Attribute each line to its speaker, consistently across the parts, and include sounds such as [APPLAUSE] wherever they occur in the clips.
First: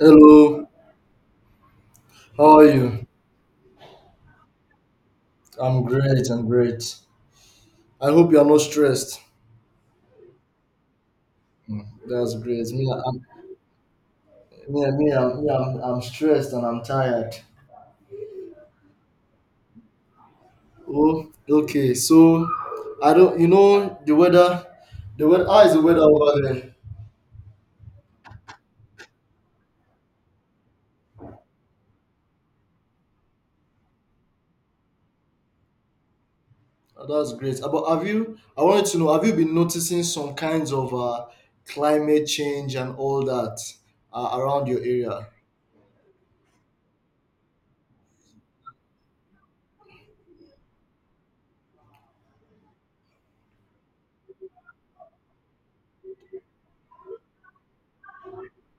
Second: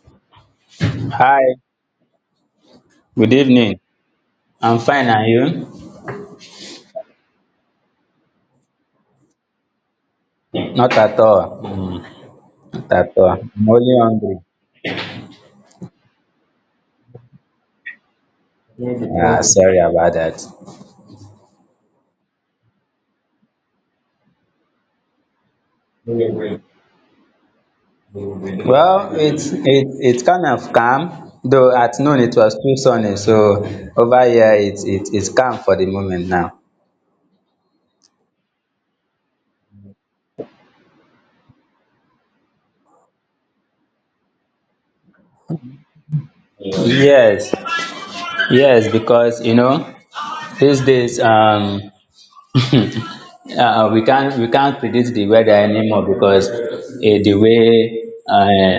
Speaker 1: Hello,
Speaker 2: Hi,
Speaker 1: how are you?
Speaker 2: good evening. I'm fine, and
Speaker 1: I'm
Speaker 2: you?
Speaker 1: great, I'm great. I hope you're not stressed.
Speaker 2: Not at all.
Speaker 1: Mm, that's great.
Speaker 2: Not at all. I'm only hungry.
Speaker 1: I'm stressed and I'm tired.
Speaker 2: Ah, sorry about that.
Speaker 1: Oh, okay. So, I don't, you know, the weather, How is the weather over there?
Speaker 2: Well, it's it it kind of calm, though at noon it was too sunny, so over here it's calm for the moment now.
Speaker 1: Oh, that's great. But I wanted to know, have you been noticing some kinds of climate change and all that around your area?
Speaker 2: Yes, yes, because you know these days [LAUGHS] we can't predict the weather anymore because the way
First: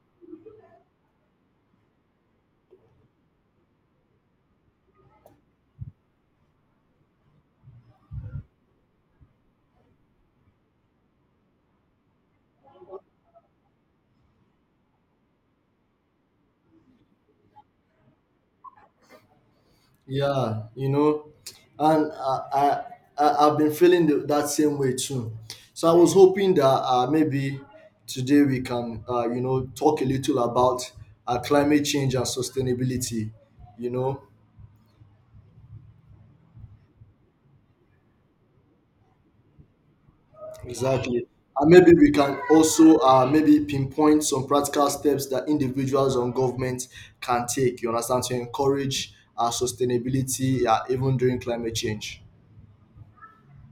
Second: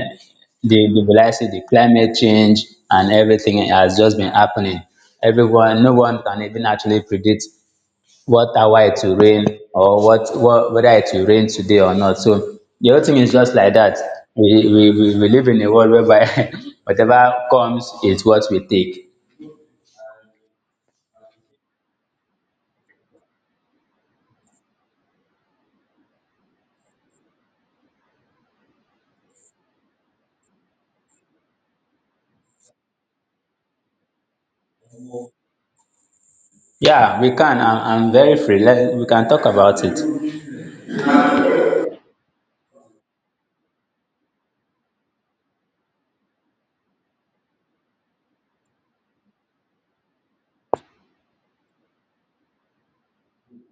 Speaker 2: the will I say the climate change and everything has just been happening. Everyone, no one can even actually predict what hour it will rain or what whether it will rain today or not. So the whole thing is just like that. We live in a world whereby [LAUGHS] whatever comes is what we take.
Speaker 1: Yeah, you know, and I've been feeling that same way too. So I was hoping that maybe today we can, you know, talk a little about climate change and sustainability. You know,
Speaker 2: Yeah, we can. I'm very free. We can talk about it.
Speaker 1: exactly, and maybe we can also maybe pinpoint some practical steps that individuals and governments can take. You understand, to encourage sustainability, even during climate change.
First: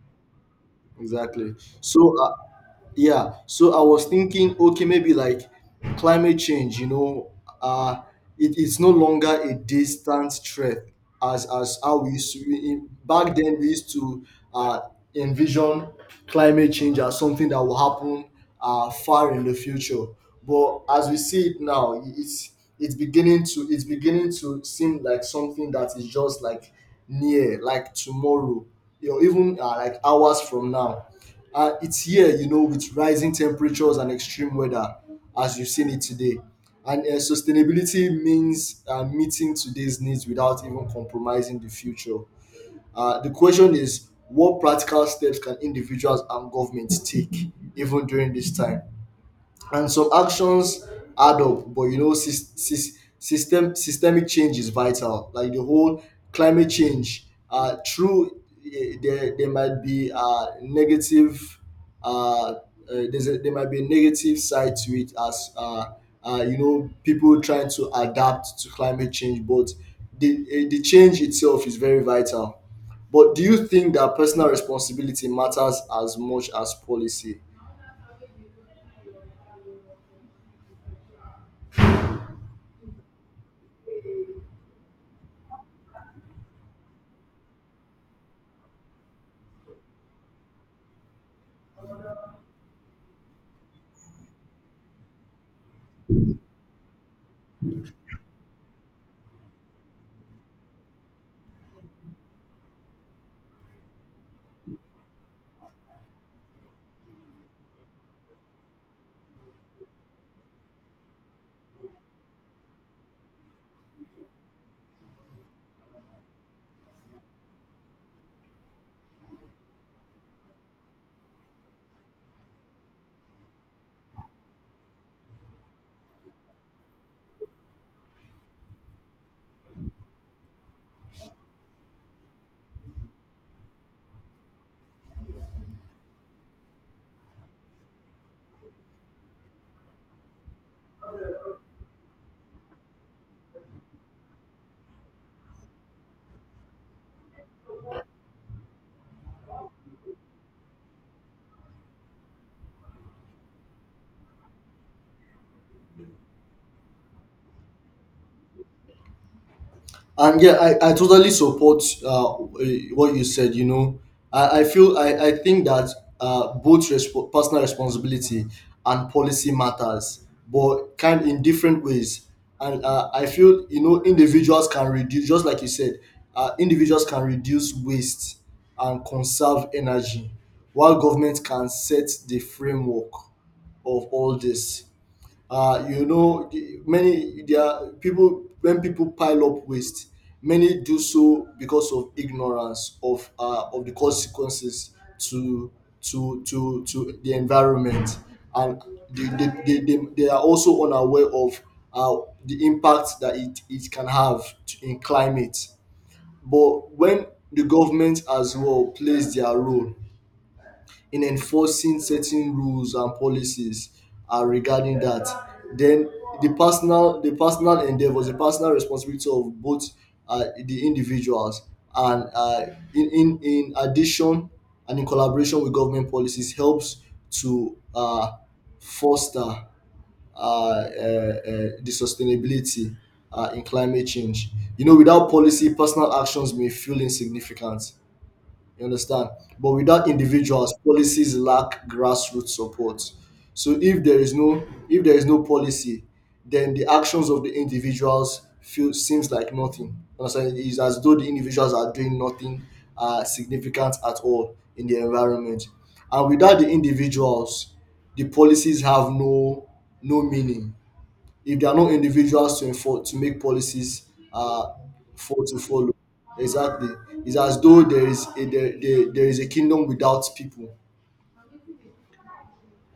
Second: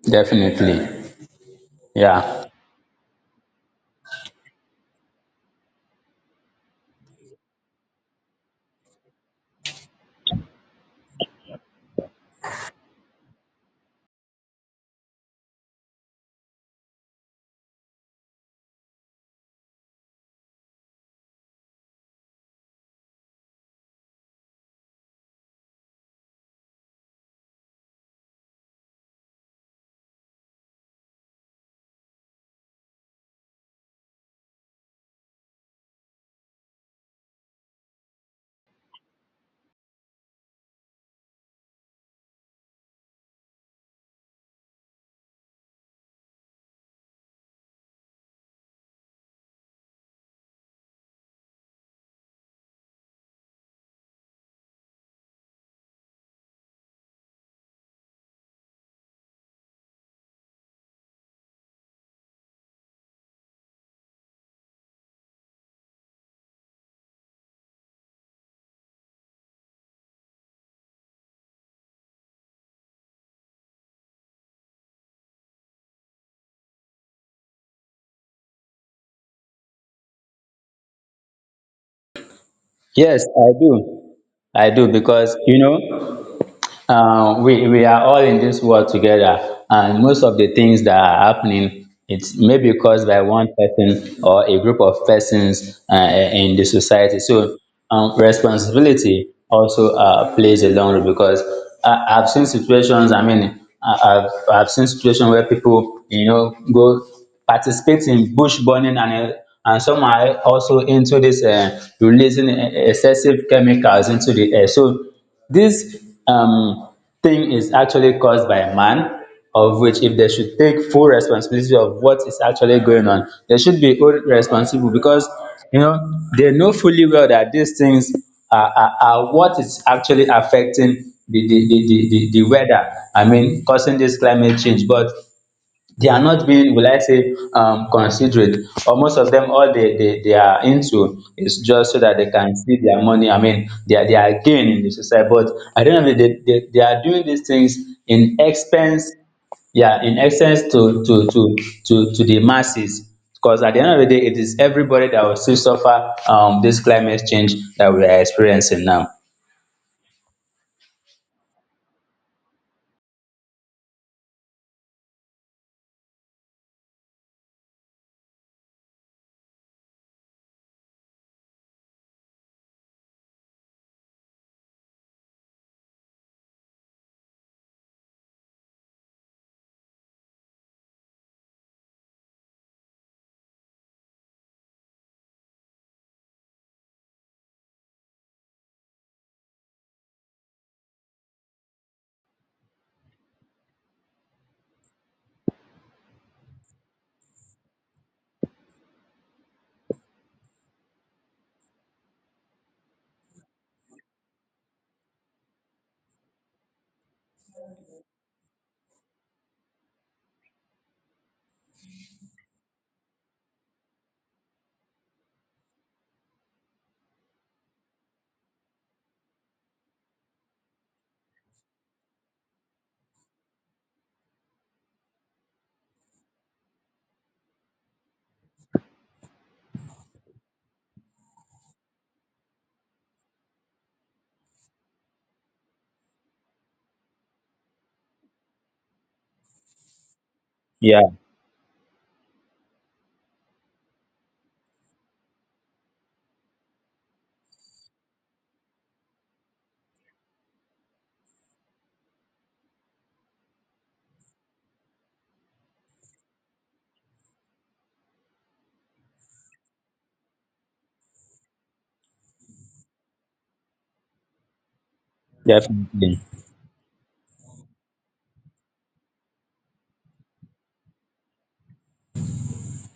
Speaker 2: Definitely.
Speaker 1: Exactly. So.
Speaker 2: Yeah.
Speaker 1: Yeah. So I was thinking, okay, maybe like climate change, you know, uh, it's no longer a distant threat as how we used to in, back then we used to uh, envision climate change as something that will happen far in the future. But as we see it now, it's beginning to seem like something that is just like near, like tomorrow, you know, even like hours from now, it's here, you know, with rising temperatures and extreme weather, as you've seen it today. And sustainability means meeting today's needs without even compromising the future. The question is, what practical steps can individuals and governments take even during this time? And some actions add up, but you know, systemic change is vital, like the whole climate change, there might be negative, uh, uh there might be a negative side to it, as you know, people trying to adapt to climate change. But the change itself is very vital. But do you think that personal responsibility matters as much as policy?
Speaker 2: Yes, I do. I do because you know we are all in this world together, and most of the things that are happening, it's maybe caused by one person or a group of persons in the society. So responsibility also plays a long role because I've seen situations. I mean, I've seen situations where people go participate in bush burning and some are also into this releasing excessive chemicals into the air. So this um thing is actually caused by man, of which if they should take full responsibility of what is actually going on, they should be all responsible because you know they know fully well that these things are what is actually affecting the weather. I mean causing this climate change. But they are not being will I say considerate, or most of them all they are into is just so that they can see their money. I mean they their gain in the society, but I don't know they are doing these things in expense, yeah, in essence to the masses because at the end of the day it is everybody that will still suffer this climate change that we are experiencing now.
Speaker 1: And yeah, I totally support what you said. You know, I think that both personal responsibility and policy matters, but kind in different ways. And I feel, you know, individuals can reduce, just like you said, individuals can reduce waste and conserve energy, while government can set the framework of all this. You know the- many There are people, when people pile up waste, many do so because of ignorance of the consequences to to the environment. And they are also unaware of uh, the impact that it can have in climate. But when the government as well plays their role in enforcing certain rules and policies regarding that, then the personal endeavors, the personal responsibility of both the individuals and in addition and in collaboration with government policies, helps to foster the sustainability in climate change. You know, without policy, personal actions may feel insignificant. You understand? But without individuals,
Speaker 2: Yeah.
Speaker 1: policies lack grassroots support. So if there is no if there is no policy, then the actions of the individuals feel seems like nothing. You understand? It's as though the individuals are doing nothing significant at all in the environment. And without the individuals, the policies have no meaning, if there are no individuals to enforce, to make policies uh, for to follow.
Speaker 2: Definitely.
Speaker 1: Exactly. It's as though there is a kingdom without people.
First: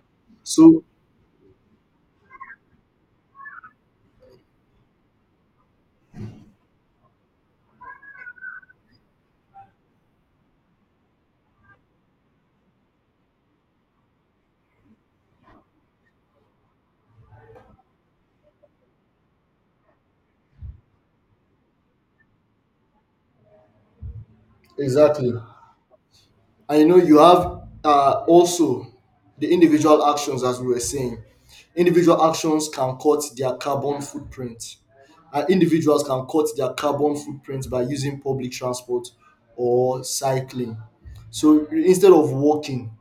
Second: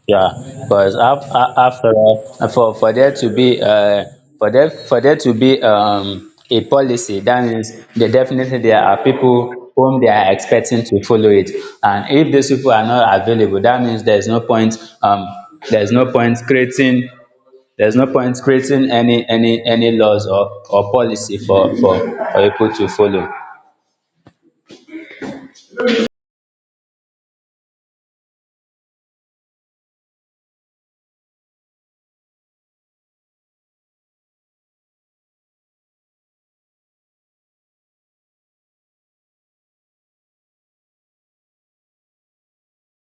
Speaker 2: Yeah,
Speaker 1: So
Speaker 2: because after all, for there to be a policy, that means there definitely there are people whom they are expecting to follow it, and if these people are not available, that means um there is no point creating there's no point creating any laws or policy for people to follow.
Speaker 1: exactly, and you know, you have also the individual actions, as we were saying, individual actions can cut their carbon footprint. Individuals can cut their carbon footprint by using public transport or cycling. So instead of walking,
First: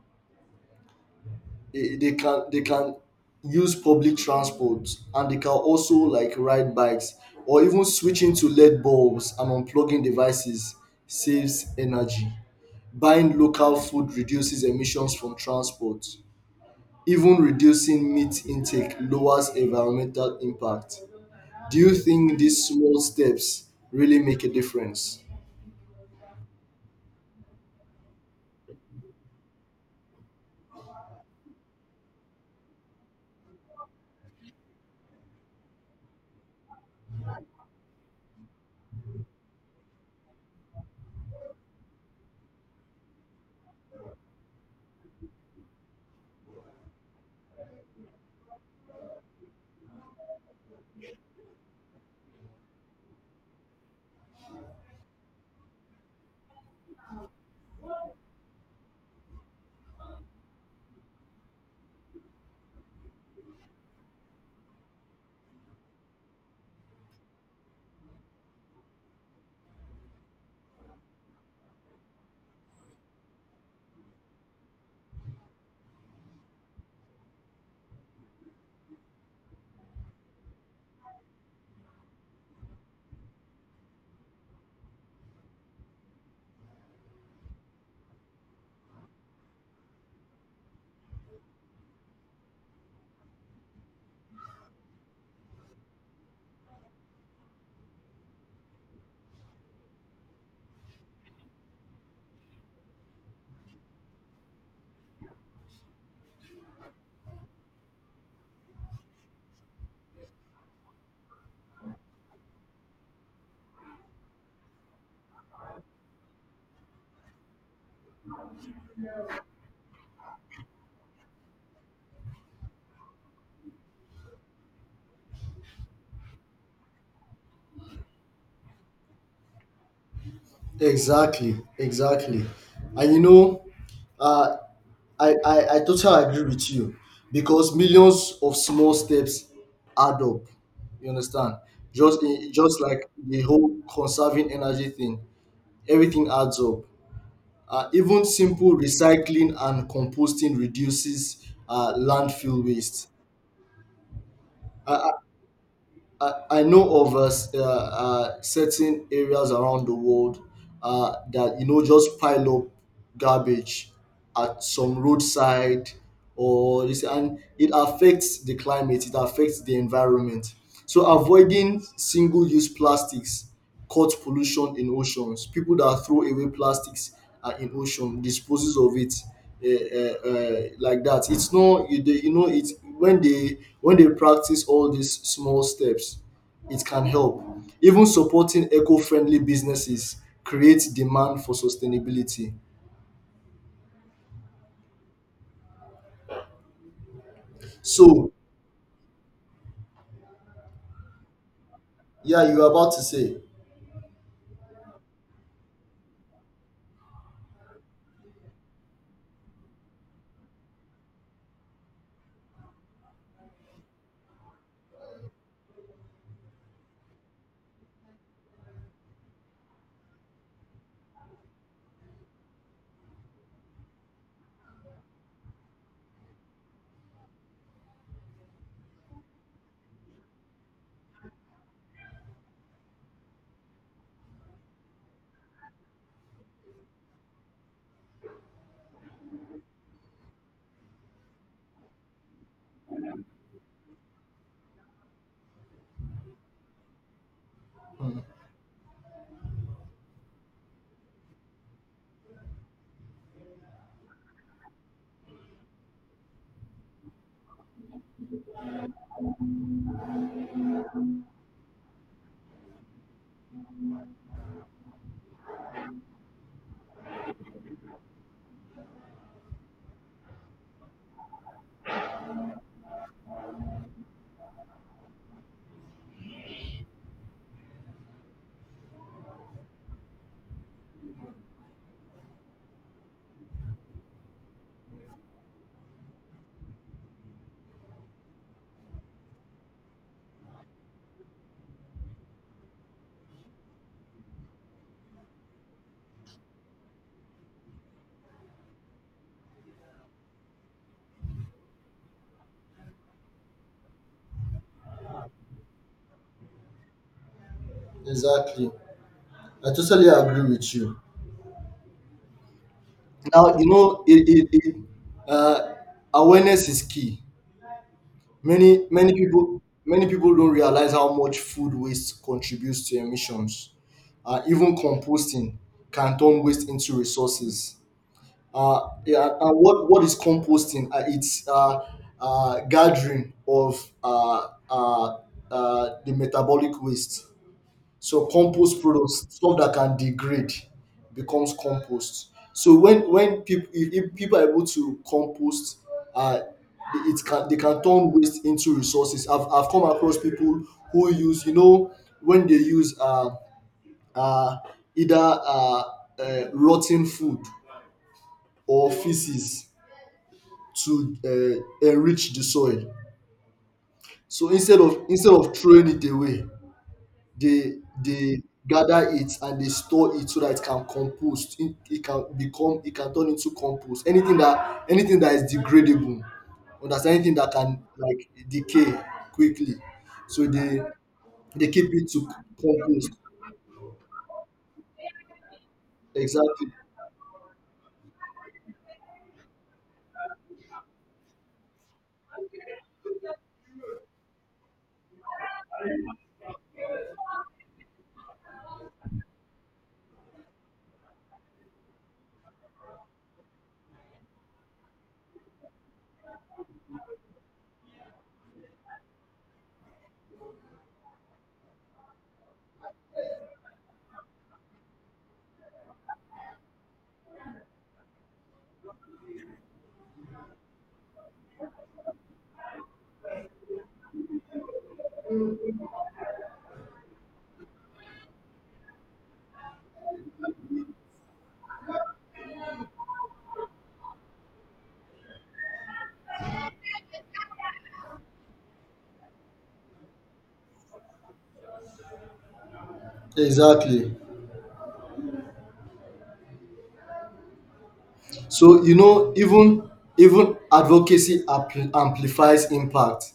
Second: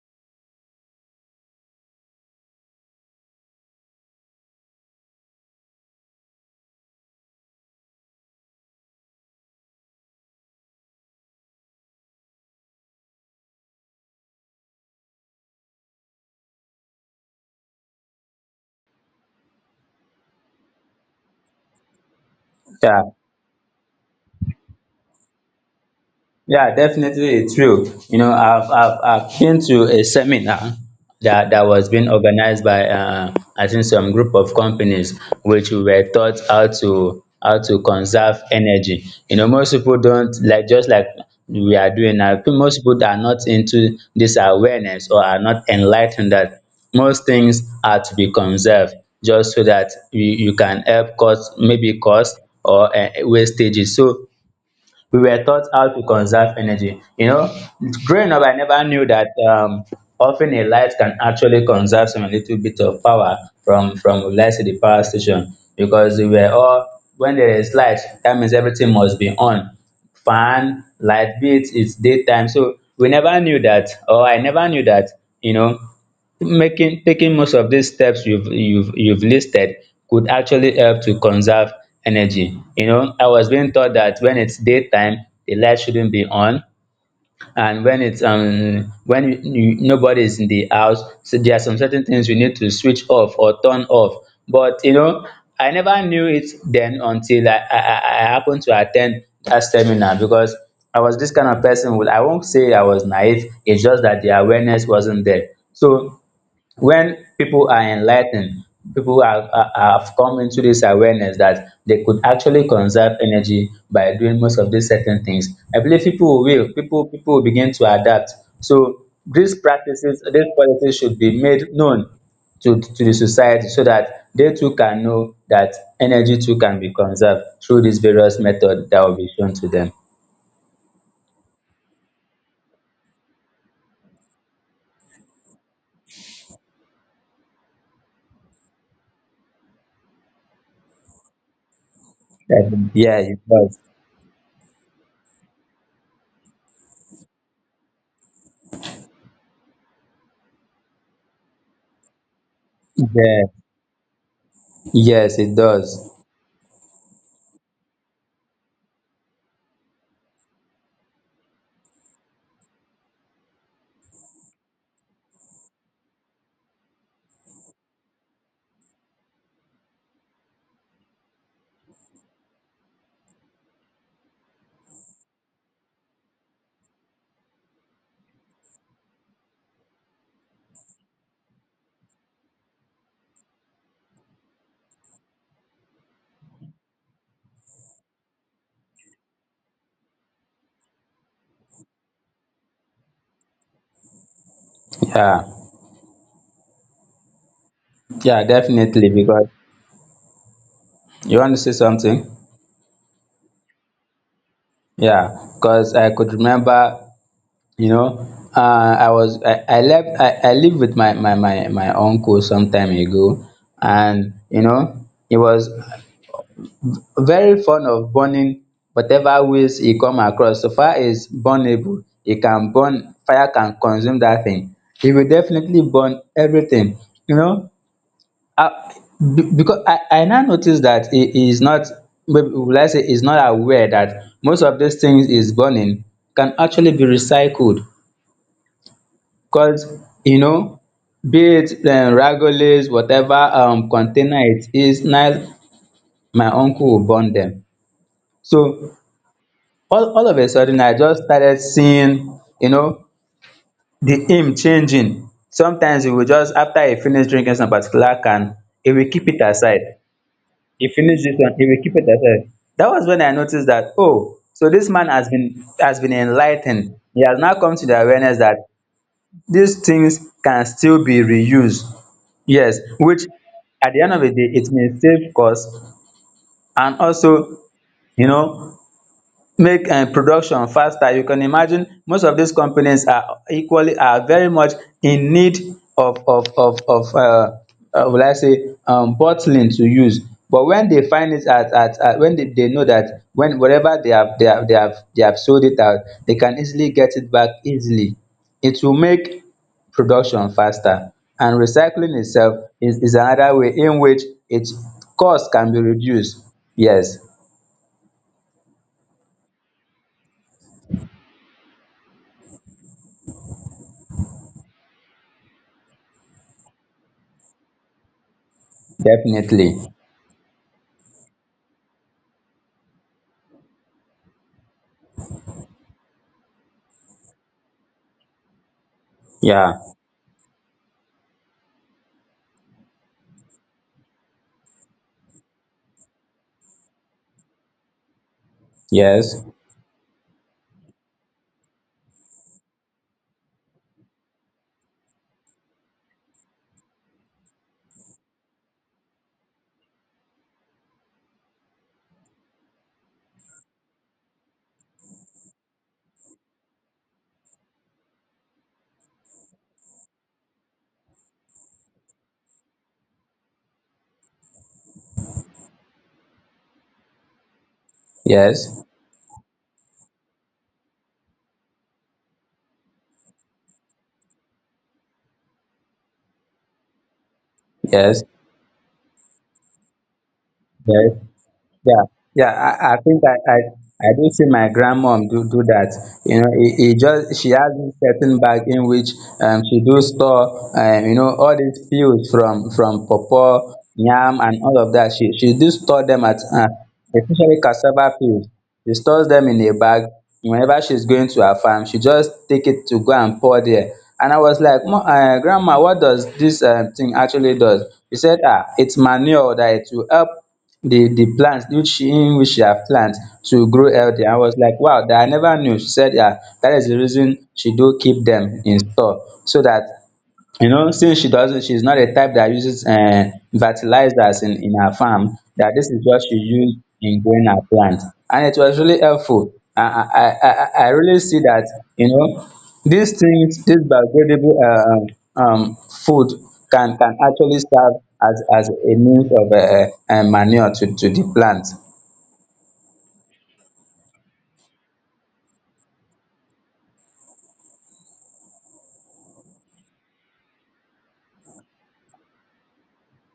Speaker 1: they can use public transport, and they can also like ride bikes, or even switching to led bulbs and unplugging devices saves energy. Buying local food reduces emissions from transport. Even reducing meat intake lowers environmental impact. Do you think these small
Speaker 2: Yeah,
Speaker 1: steps really make a difference?
Speaker 2: yeah, definitely, it's true. You know, I've been to a seminar that was being organized by I think some group of companies, which we were taught how to conserve energy. You know, most people don't, like, just like we are doing now. Most people are not into this awareness, or are not enlightened that most things are to be conserved just so that you can help cost, maybe cost or wastages. So we were taught how to conserve energy. You know, growing up, I never knew that often a light can actually conserve some little bit of power from let's say the power station, because we were all, when there is light, that means everything must be on, fan, light, be it it's daytime. So we never knew that, or I never knew that. You know, making taking most of these steps you've listed could actually help to conserve energy. You know, I was being taught that when it's daytime, the light shouldn't be on, and nobody is in the house, so there are some certain things you need to switch off or turn off. But you know, I never knew it then until I happened to attend that seminar, because I was this kind of person, I won't say I was naive. It's just that the awareness wasn't there. So when people are enlightened, people have come into this awareness that they could actually conserve energy by doing most of these certain things. I believe people will begin to adapt. So these practices, these policies should be made known to the society so that they too can know that energy too can be conserved through these various methods that will be shown to them.
Speaker 1: Exactly, exactly. And you know, uh I totally agree with you, because millions of small steps add up. You understand? Just like
Speaker 2: Yeah, it
Speaker 1: the whole
Speaker 2: does.
Speaker 1: conserving energy thing, everything adds up. Even simple recycling and composting reduces landfill waste.
Speaker 2: Yeah.
Speaker 1: I,
Speaker 2: Yes, it does.
Speaker 1: I know of certain areas around the world that you know just pile up garbage at some roadside or this, and it affects the climate, it affects the environment. So avoiding single-use plastics caught pollution in oceans. People that throw away plastics are in ocean, disposes of it, like that. It's not you, they, you know it. When they practice all these small steps, it can help. Even supporting eco-friendly businesses creates demand for sustainability.
Speaker 2: Yeah.
Speaker 1: So
Speaker 2: Yeah, definitely, because you want to say something?
Speaker 1: yeah, you're about to say.
Speaker 2: Yeah, because I could remember, you know, uh, I was I left I lived with my uncle some time ago, and he was very fond of burning whatever waste he come across. So far is burnable, he can burn, fire can consume that thing. He will definitely burn everything, you know. Uh, because I now notice that he is not, maybe will I say, is not aware that most of these things is burning can actually be recycled. Because, you know, be it ragolas, whatever container it is, now my uncle will burn them. So all of a sudden, I just started seeing, the aim changing. Sometimes he will just, after he finish drinking some particular can, he will keep it aside. He finished this one. He will keep it aside. That was when I noticed that, oh, so this man has been, enlightened. He has now come to the awareness that these things can still be reused. Yes, which at the end of the day it may save cost, and also you know make production faster. You can imagine most of these companies are equally, are very much in need of will I say bottling to use. But when they find it at when they know that when whatever they have sold it out, they can easily get it back easily. It will make production faster. And recycling itself is another way in which its cost can be reduced. Yes.
Speaker 1: Exactly. I totally agree with you. Now you know, uh, awareness is key.
Speaker 2: Definitely.
Speaker 1: Many people don't realize how much food waste contributes to emissions. Even composting can turn waste into resources. Yeah, and
Speaker 2: Yeah.
Speaker 1: what is composting? It's Gathering of the metabolic waste. So compost products,
Speaker 2: Yes,
Speaker 1: stuff that can degrade, becomes compost. So when people, if people are able to compost, uh, it can they can turn waste into resources. I've come across people who use, you know, when they use uh, either uh, rotten food or feces to enrich the soil. So instead of throwing it away, they they
Speaker 2: yes,
Speaker 1: gather it and they store it so that it can compost. It can turn into compost, anything that, anything that is degradable or that's anything that can
Speaker 2: yes,
Speaker 1: like decay quickly. So
Speaker 2: yes.
Speaker 1: they keep
Speaker 2: Yeah,
Speaker 1: it to
Speaker 2: yeah. I
Speaker 1: compost.
Speaker 2: think I do see my grandmom do that. You know,
Speaker 1: Exactly,
Speaker 2: it just she has a certain bag in which she do store all these peels from pawpaw, yam, and all of that. She do store them at especially cassava peels. She stores them in a bag. Whenever she's going to her farm, she just take it to go and pour there. And I was like, Grandma, what does this thing actually does?" She said, "Ah, it's manure, that it will help the plants which in which she have plant to grow healthy." I was like, wow, that I never knew. She said, yeah, that is the reason she do keep them in store, so that since she's not a type that uses fertilizers in her farm, that this is what she used in growing her plant. And it was really helpful. I really see that, you know these things, this biodegradable food can, actually serve as a means of manure to the plant.
Speaker 1: exactly. So you know, even even advocacy amplifies impact.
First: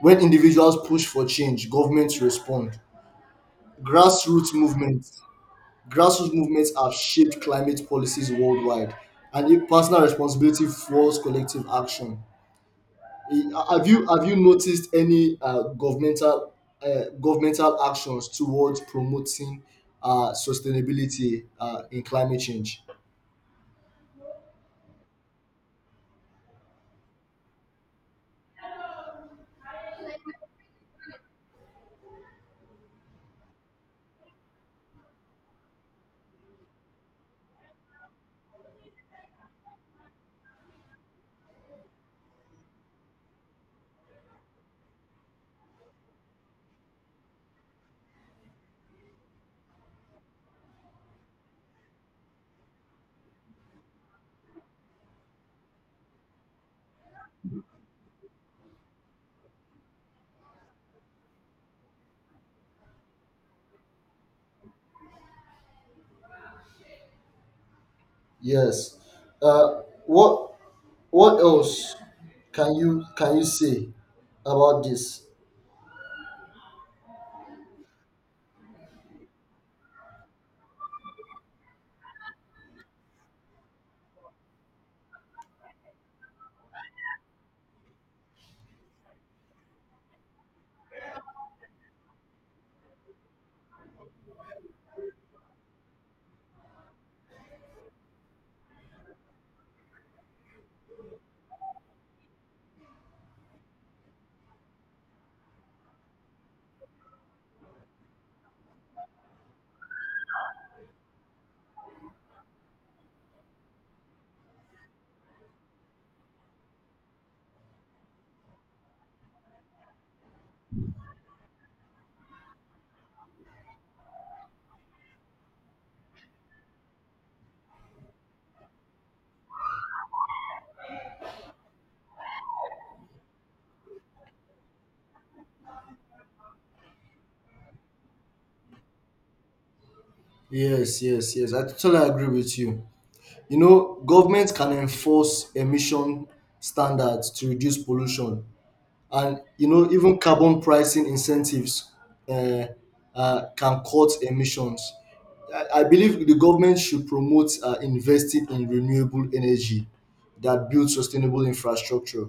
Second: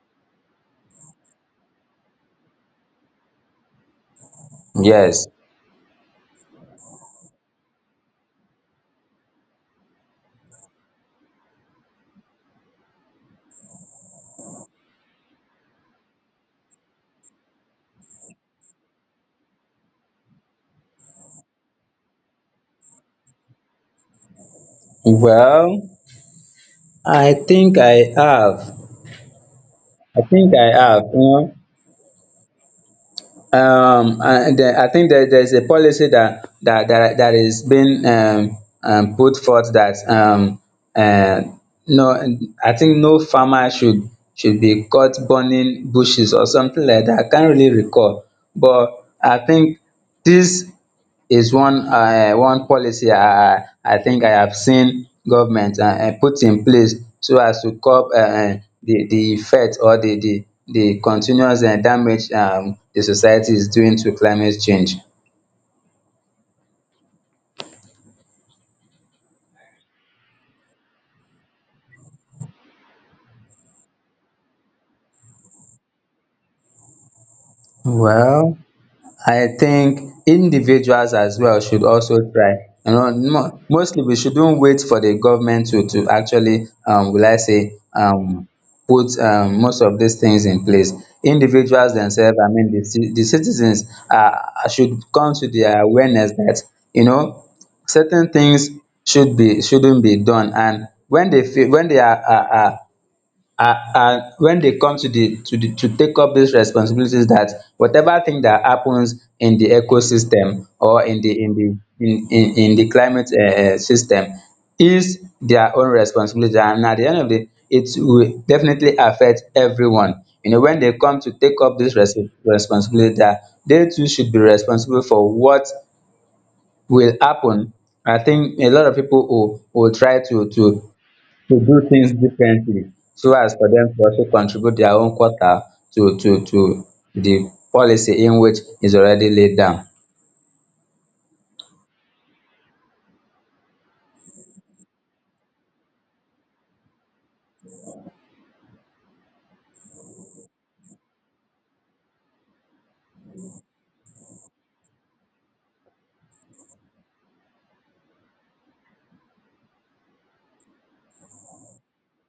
Speaker 1: When individuals push for change, governments respond. Grassroots movements.
Speaker 2: Yes.
Speaker 1: Grassroots movements have shaped climate policies worldwide, and if personal responsibility fuels collective action. Eh, Have you noticed any governmental actions towards promoting sustainability in climate change?
Speaker 2: Well, i think i have i think i have. And then I think that there's a policy that is being, put forth that uh, no, I think no farmer should be caught burning bushes or something like that. I can't really recall, but I think this is one policy I think I have seen government put in place so as to curb the effect, or the continuous damage the society is doing to climate change.
Speaker 1: Yes. Uh, what what else can you say about this?
Speaker 2: Well, I think individuals as well should also try. Mostly, we shouldn't wait for the government to actually, will I say, put most of these things in place. Individuals themselves, I mean the citizens, should come to the awareness that, you know certain things shouldn't be done. And when they are and when they come to take up these responsibilities, that whatever thing that happens in the ecosystem, or in the climate system, is their own responsibility, and at the end of the it will definitely affect everyone. When they come to take up this responsibility, that they too should be responsible for what will happen, I think a lot of people will try to do things differently so as for them to also contribute their own quota to the policy in which is already laid down.
Speaker 1: Yes, yes, yes. I totally agree with you. You know, government can enforce emission standards to reduce pollution, and you know, even carbon pricing incentives uh, can cut emissions. I believe the government should promote investing in renewable energy that builds sustainable infrastructure.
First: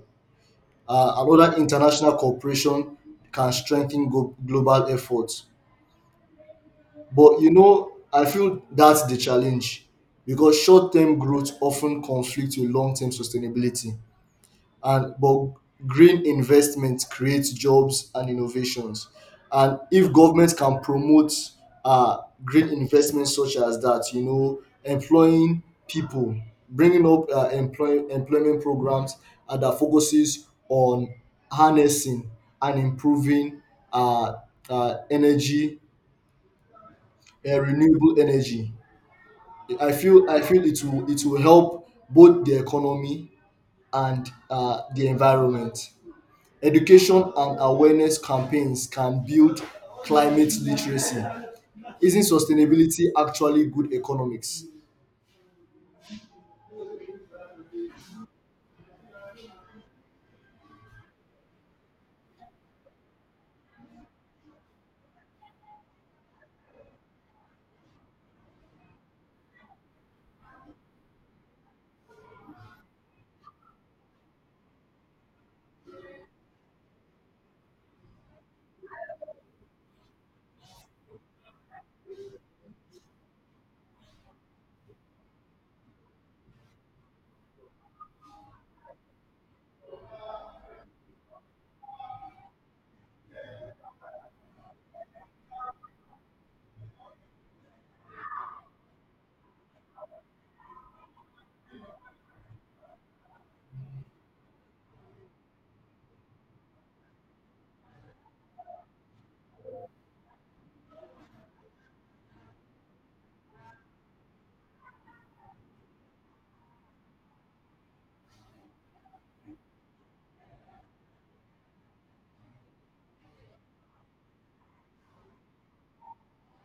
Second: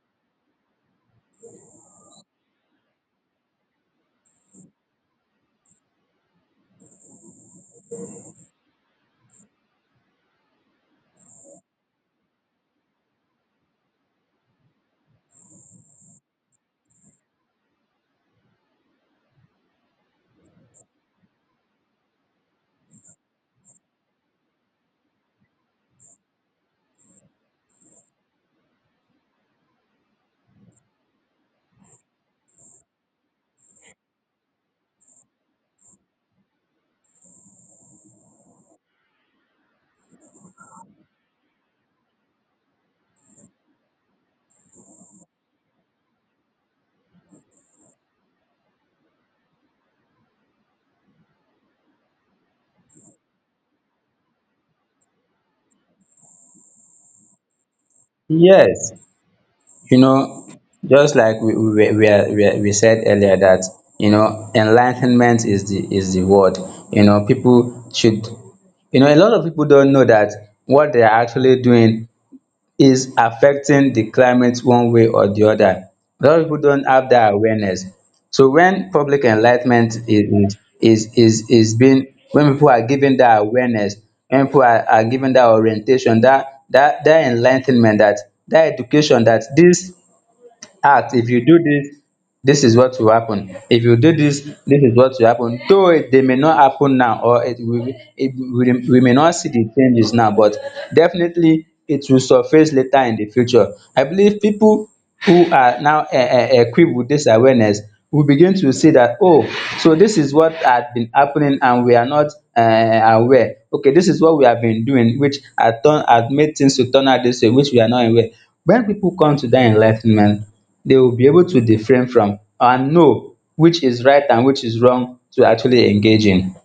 Speaker 1: Another international cooperation can strengthen global efforts. But you know, I feel that's the challenge, because short-term growth often conflicts with long-term sustainability. And but green investment creates jobs and innovations. And if governments can promote uh, green investments such as that, you know, employing people, bringing up employment programs that focuses on harnessing and improving uh, energy, renewable energy, I feel it will, it will help both the economy and the environment. Education and awareness campaigns can build climate literacy. Isn't sustainability actually good economics?
Speaker 2: Yes, you know, just like we said earlier that you know enlightenment is the word. You know, people should. A lot of people don't know that what they are actually doing is affecting the climate one way or the other. A lot of people don't have that awareness. So when public enlightment is being, when people are given that awareness, when people are given that orientation, that enlightenment, that that education that this act, if you do this, this is what will happen. If you do this, this is what will happen, though they may not happen now, or we may not see the changes now, but definitely it will surface later in the future. I believe people who are now equipped with this awareness will begin to see that, oh, so this is what had been happening and we are not aware. Okay, this is what we have been doing which had turn had made things to turn out this way, which we are not aware. When people come to that enlightenment, they will be able to refrain from and know which is right and which is wrong to actually engage in.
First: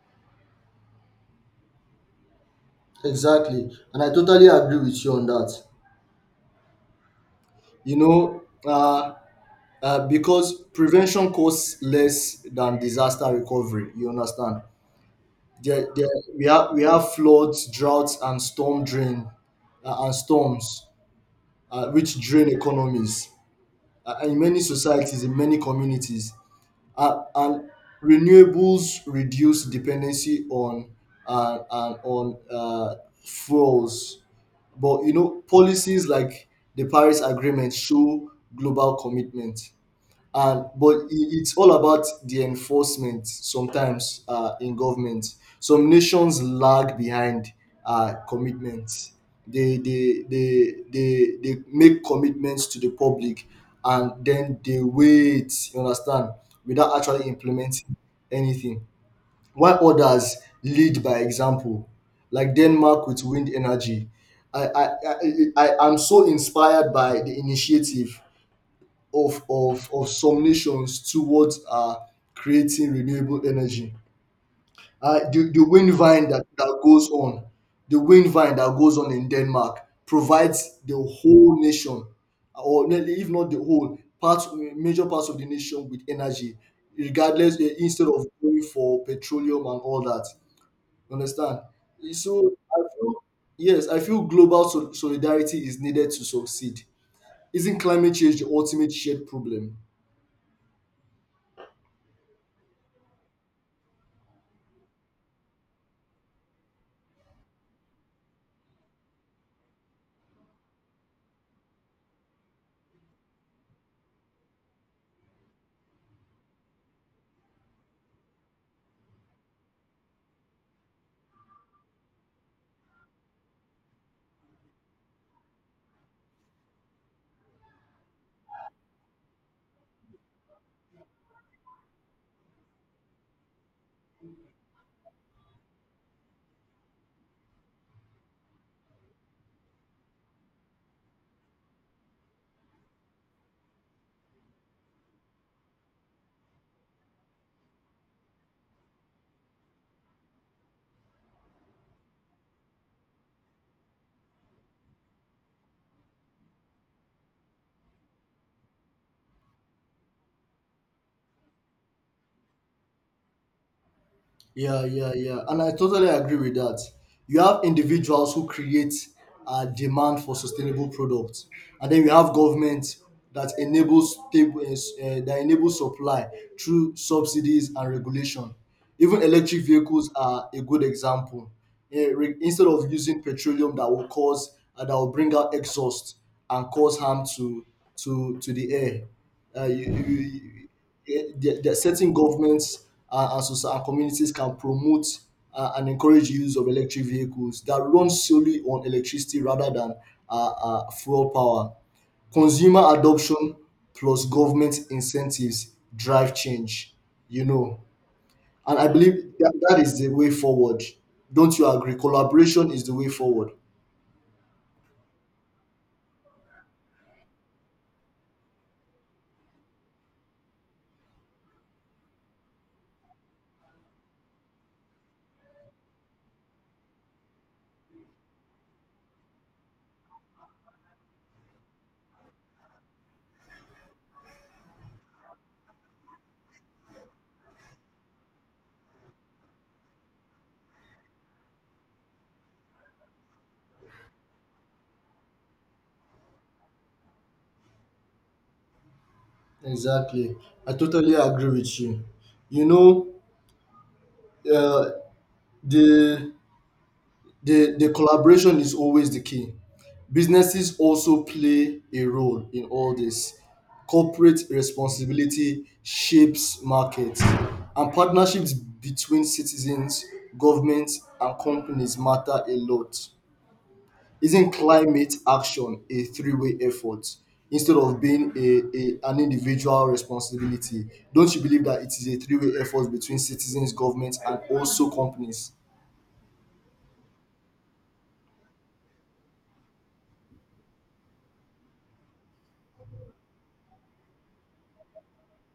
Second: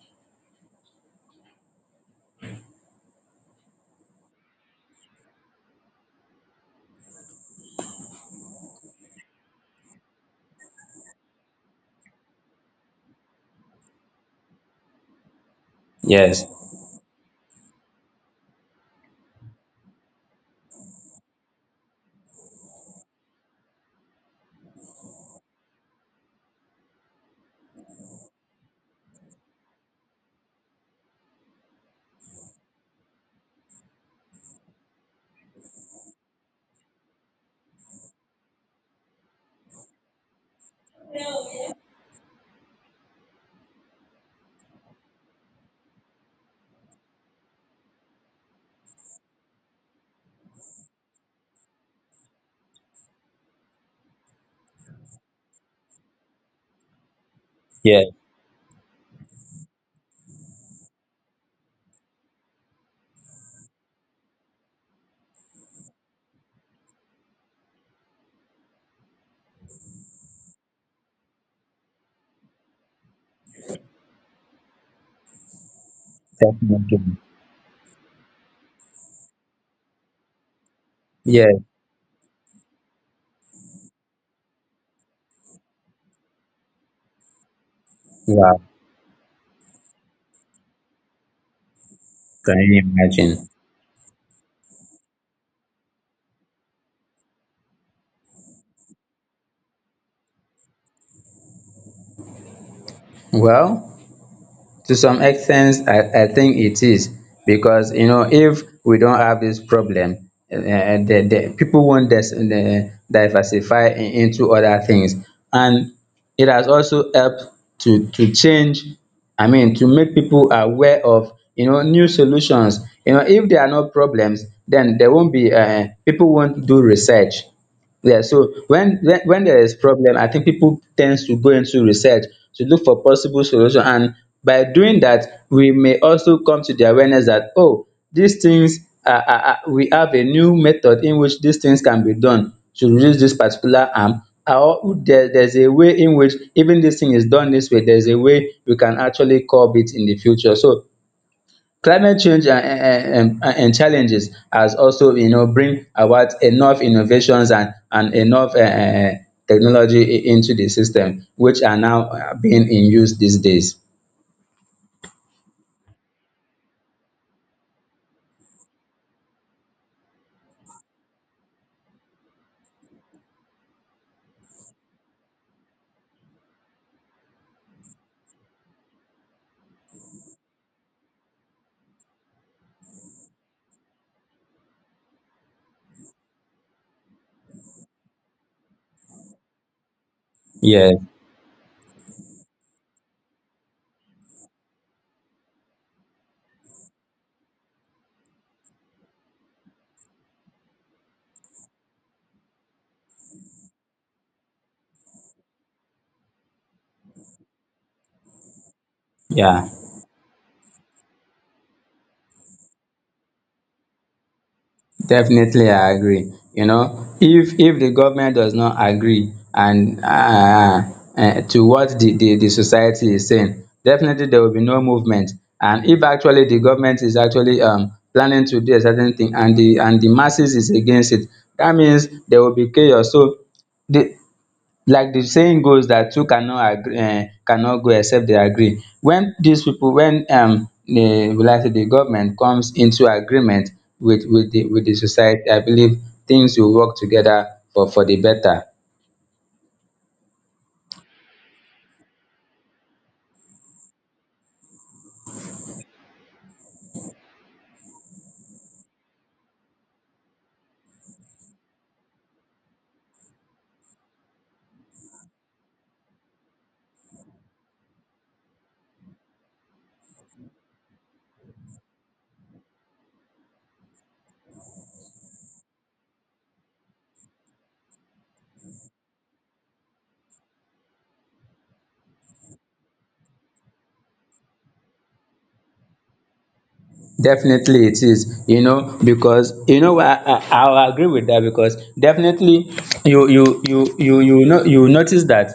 Speaker 1: Exactly, and I totally agree with you on that. You know, because prevention costs less than disaster recovery. You understand? There, there, we
Speaker 2: Yes,
Speaker 1: have, we have floods, droughts, and storm drain, and storms, which drain economies in many societies, in many communities. And renewables reduce dependency on and on fuels. But you know, policies like the Paris Agreement show global commitment, and but it's all about the enforcement sometimes in government. Some nations lag behind commitments. They make commitments to the public, and then they wait. You understand? Without actually implementing
Speaker 2: yes,
Speaker 1: anything, while others lead by example, like Denmark with wind energy. i i i, I I'm so inspired by the initiative of some nations towards creating renewable energy. The wind vine that, that goes
Speaker 2: definitely.
Speaker 1: on, the wind vine that goes on in Denmark provides the whole
Speaker 2: Yes,
Speaker 1: nation, or nearly if not the whole, parts major parts of the nation with energy, regardless. Instead of
Speaker 2: wow.
Speaker 1: going for petroleum and all that. You understand? So
Speaker 2: Can you
Speaker 1: I feel,
Speaker 2: imagine?
Speaker 1: yes, I feel global solidarity is needed to succeed. Isn't climate change the ultimate shared problem?
Speaker 2: Well, to some extent I think it is, because you know, if we don't have this problem, the people won't diversify into other things. And it has also helped to change. I mean, to make people aware of, you know, new solutions. You know, if there are no problems, then there won't be, people won't do research. Yeah, so when there is problem, I think people tends to go into research to look for possible solution, and by doing that, we may also come to the awareness that, oh, these things we have a new method in which these things can be done to reduce this particular harm. Or there's a way in which even this thing is done this way. There's a way we can actually curb it in the future. So climate change and and challenges has also bring about enough innovations and enough technology into the system which are now being in use these days.
Speaker 1: Yeah, yeah, yeah. And I totally agree with that. You have individuals who create a demand for sustainable products, and then you have governments that enables supply through subsidies and regulation. Even electric vehicles are a good example. Instead of using petroleum that will cause that will bring out exhaust and cause harm to the air, uh, you, you,
Speaker 2: Yes,
Speaker 1: there are certain governments and communities can promote and encourage use of electric vehicles that run solely on electricity rather than fuel power. Consumer adoption plus government incentives drive change, you know. And I believe that,
Speaker 2: yeah.
Speaker 1: that is the way forward. Don't you agree? Collaboration is the way forward.
Speaker 2: Definitely, I agree. You know, if the government does not agree, and to what the society is saying, definitely there will be no movement. And if actually the government is actually planning to do a certain thing, and the masses is against it, that means there will be chaos. So the, like the saying goes that two cannot agree cannot go except they agree. When these people, when the, will I say, the government comes into agreement with with the society, I believe things will work together for the better.
Speaker 1: Exactly. I totally agree with you. You know, uh, the the collaboration is always the key. Businesses also play a role in all this. Corporate responsibility shapes markets, and partnerships between citizens, governments, and companies matter a lot. Isn't climate action a three-way effort instead of being an individual responsibility? Don't you believe that it is a three-way effort between citizens, governments, and also companies?
Speaker 2: Definitely it is, you know, because you know, I'll agree with that, because definitely you know you notice that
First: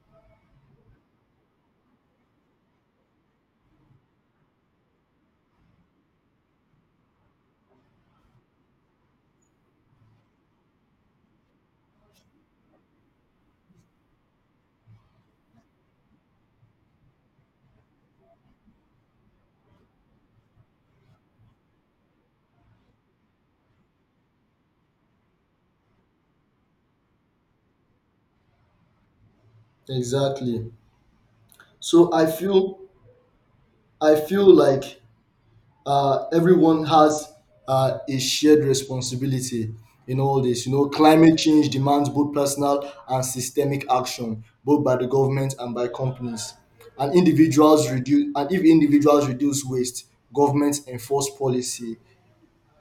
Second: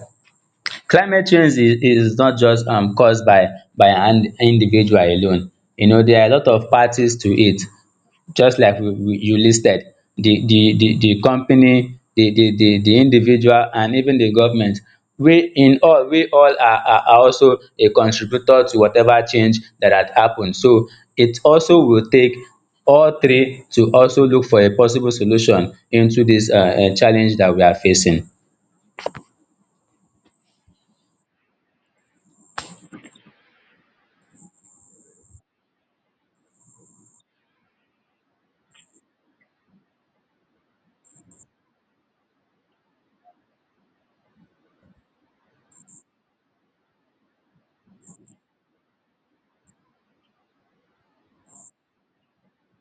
Speaker 2: climate change is not just caused by an individual alone. You know, there are a lot of parties to it, just like you listed the company, the individual, and even the government. We all are also a contributor to whatever change that had happened. So it also will take all three to also look for a possible solution into this challenge that we are facing.
Speaker 1: Exactly. So I feel like everyone has a shared responsibility in all this. You know, climate change demands both personal and systemic action, both by the government and by companies. And if individuals reduce waste, governments enforce policy,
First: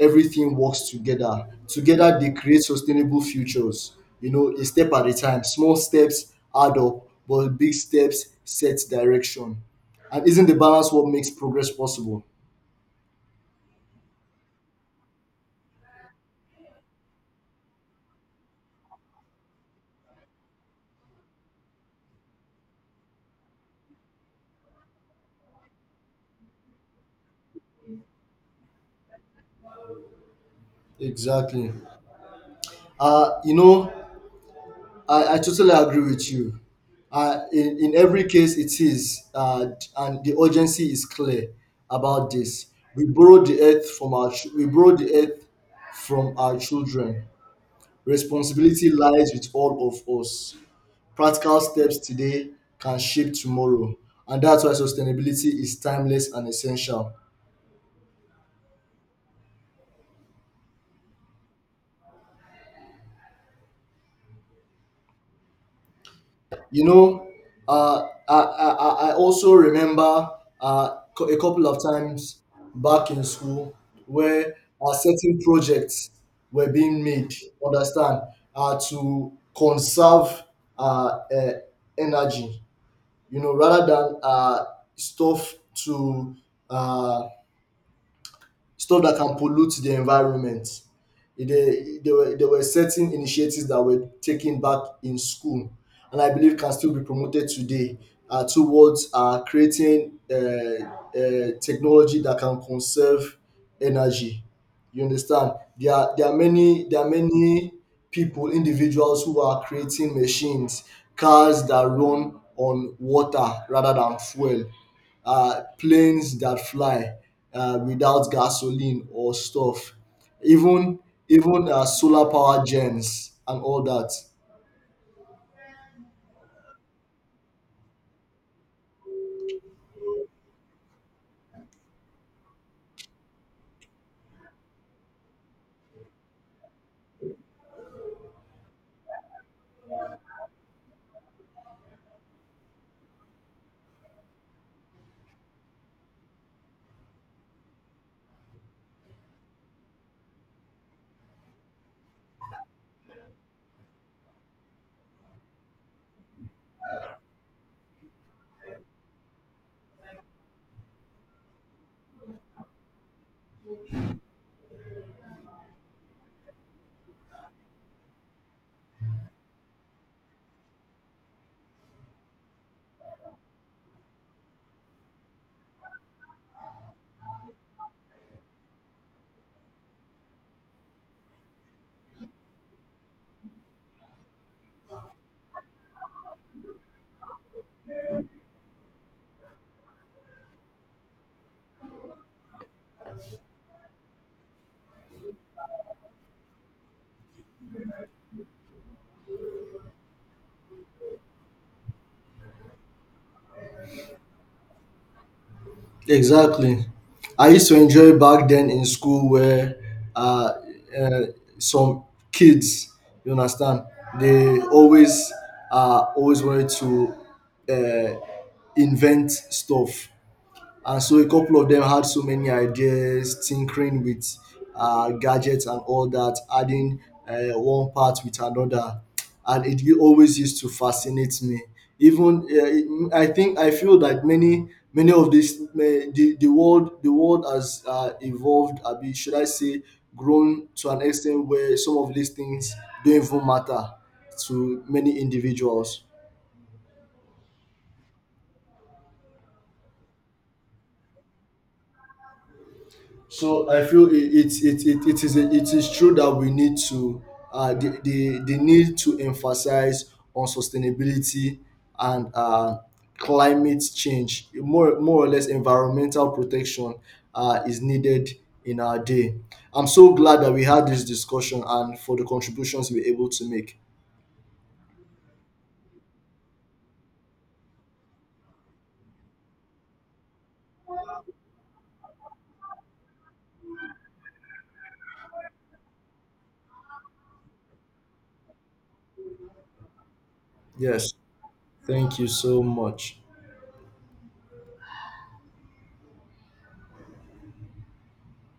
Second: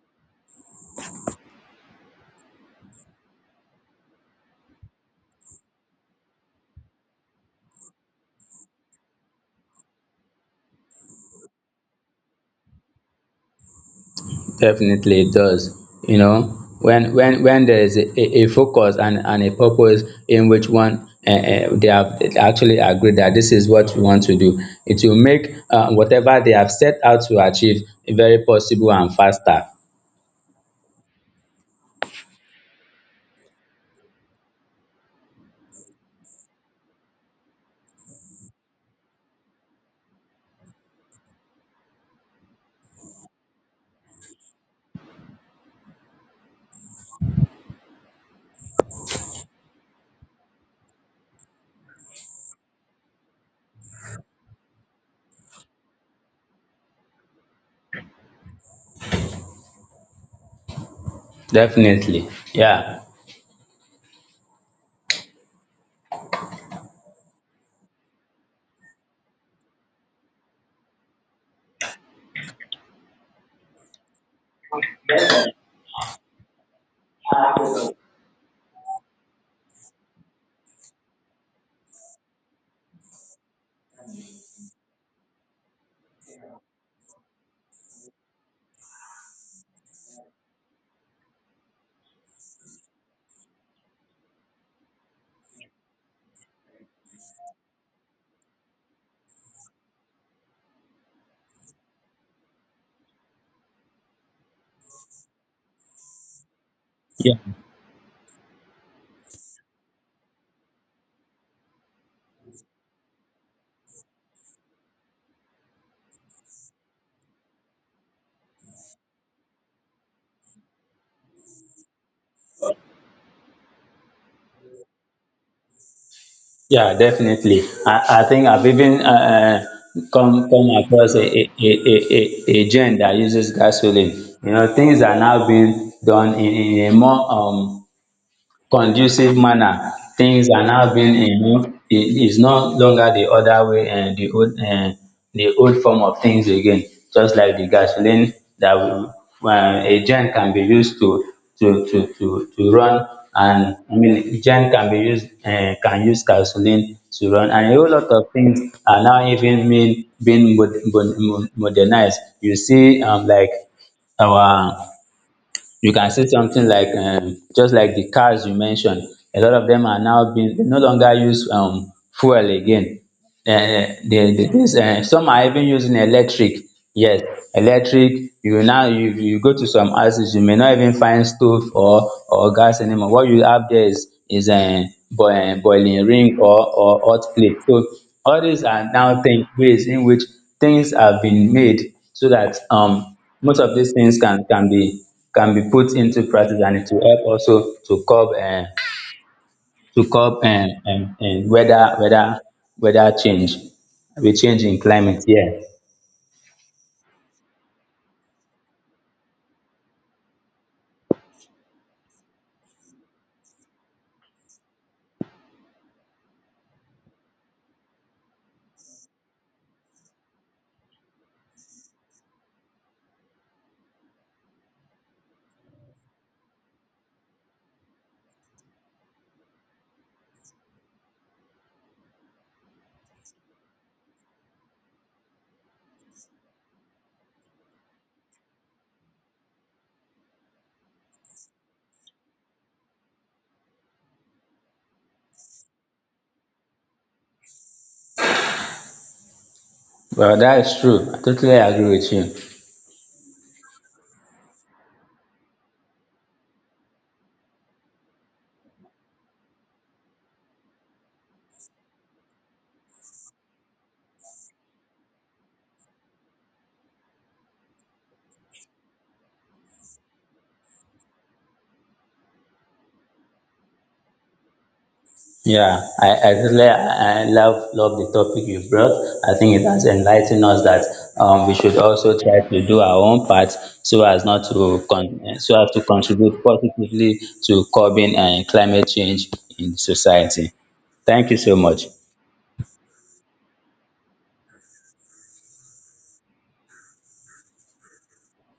Speaker 1: everything works together together, they create sustainable futures. A step at a time. Small steps add up, but big steps set direction. And isn't the balance what makes progress possible?
Speaker 2: Definitely it does. You know, when there is a focus, and a purpose in which one, they have actually agreed that this is what we want to do, it will make, whatever they have set out to achieve very possible and faster.
Speaker 1: Exactly. You know, I totally agree with you. In every case it is. And the urgency is clear about this. We borrow the earth from our children. Responsibility lies with all of us. Practical steps today can shape tomorrow, and that's why sustainability is timeless and essential.
Speaker 2: Definitely, yeah,
Speaker 1: You know, I also remember a couple of times back in school where certain projects were being made, understand, to conserve uh, uh, energy, you know, rather than stuff to uh, stuff that can pollute the environment. There were certain initiatives that were taken back in school, and I believe can still be promoted today towards creating technology that can conserve energy. You understand? There are
Speaker 2: yeah,
Speaker 1: many people, individuals who are creating machines, cars that run on water rather than fuel, planes that fly without gasoline or stuff, even even solar power gens and all that.
Speaker 2: yeah, definitely. I think I've even come across a gen that uses gasoline. You know, things are now being done in a more conducive manner. Things are now being, you know, it is no longer the other way and the old, and the old form of things again. Just like the gasoline that we, a gen can be used to run. And I mean, gen can be used, can use gasoline to run. And a whole lot of things are now even mean being modernized. You see, like our, you can see something like, just like the cars you mentioned, a lot of them are now being, they no longer use fuel again. Some are even using electric. Yes, electric. You now, you go to some houses, you may not even find stove or gas anymore. What you have there is a boiling ring or hot plate. So all these are now things, ways in which things have been made so that most of these things can be, can be put into practice, and it will help also to curb to curb, weather, weather change, the change in climate. Yeah,
Speaker 1: Exactly. I used to enjoy back then in school where uh, uh, some kids, you understand, they always always wanted to uh, invent stuff. And so a couple of them had so many ideas, tinkering with gadgets and all that, adding one part with another. And it always used to fascinate me. Even I think I feel that many many of this the world has evolved. I mean, should I say grown to an extent where some of these things don't even matter to many individuals.
Speaker 2: well, that is true. I totally agree with you.
Speaker 1: So I feel it is true that we need to the need to emphasize on sustainability and climate change, more more or less, environmental protection is needed in our day. I'm so glad that we had this discussion and for the contributions we were able to make.
Speaker 2: Yeah, I really I love the topic you brought. I think it has enlightened us that, we should also try to do our own part, so as not to so as to contribute positively to curbing and climate change in society.
Speaker 1: Yes,
Speaker 2: Thank you so much.
Speaker 1: thank you so much.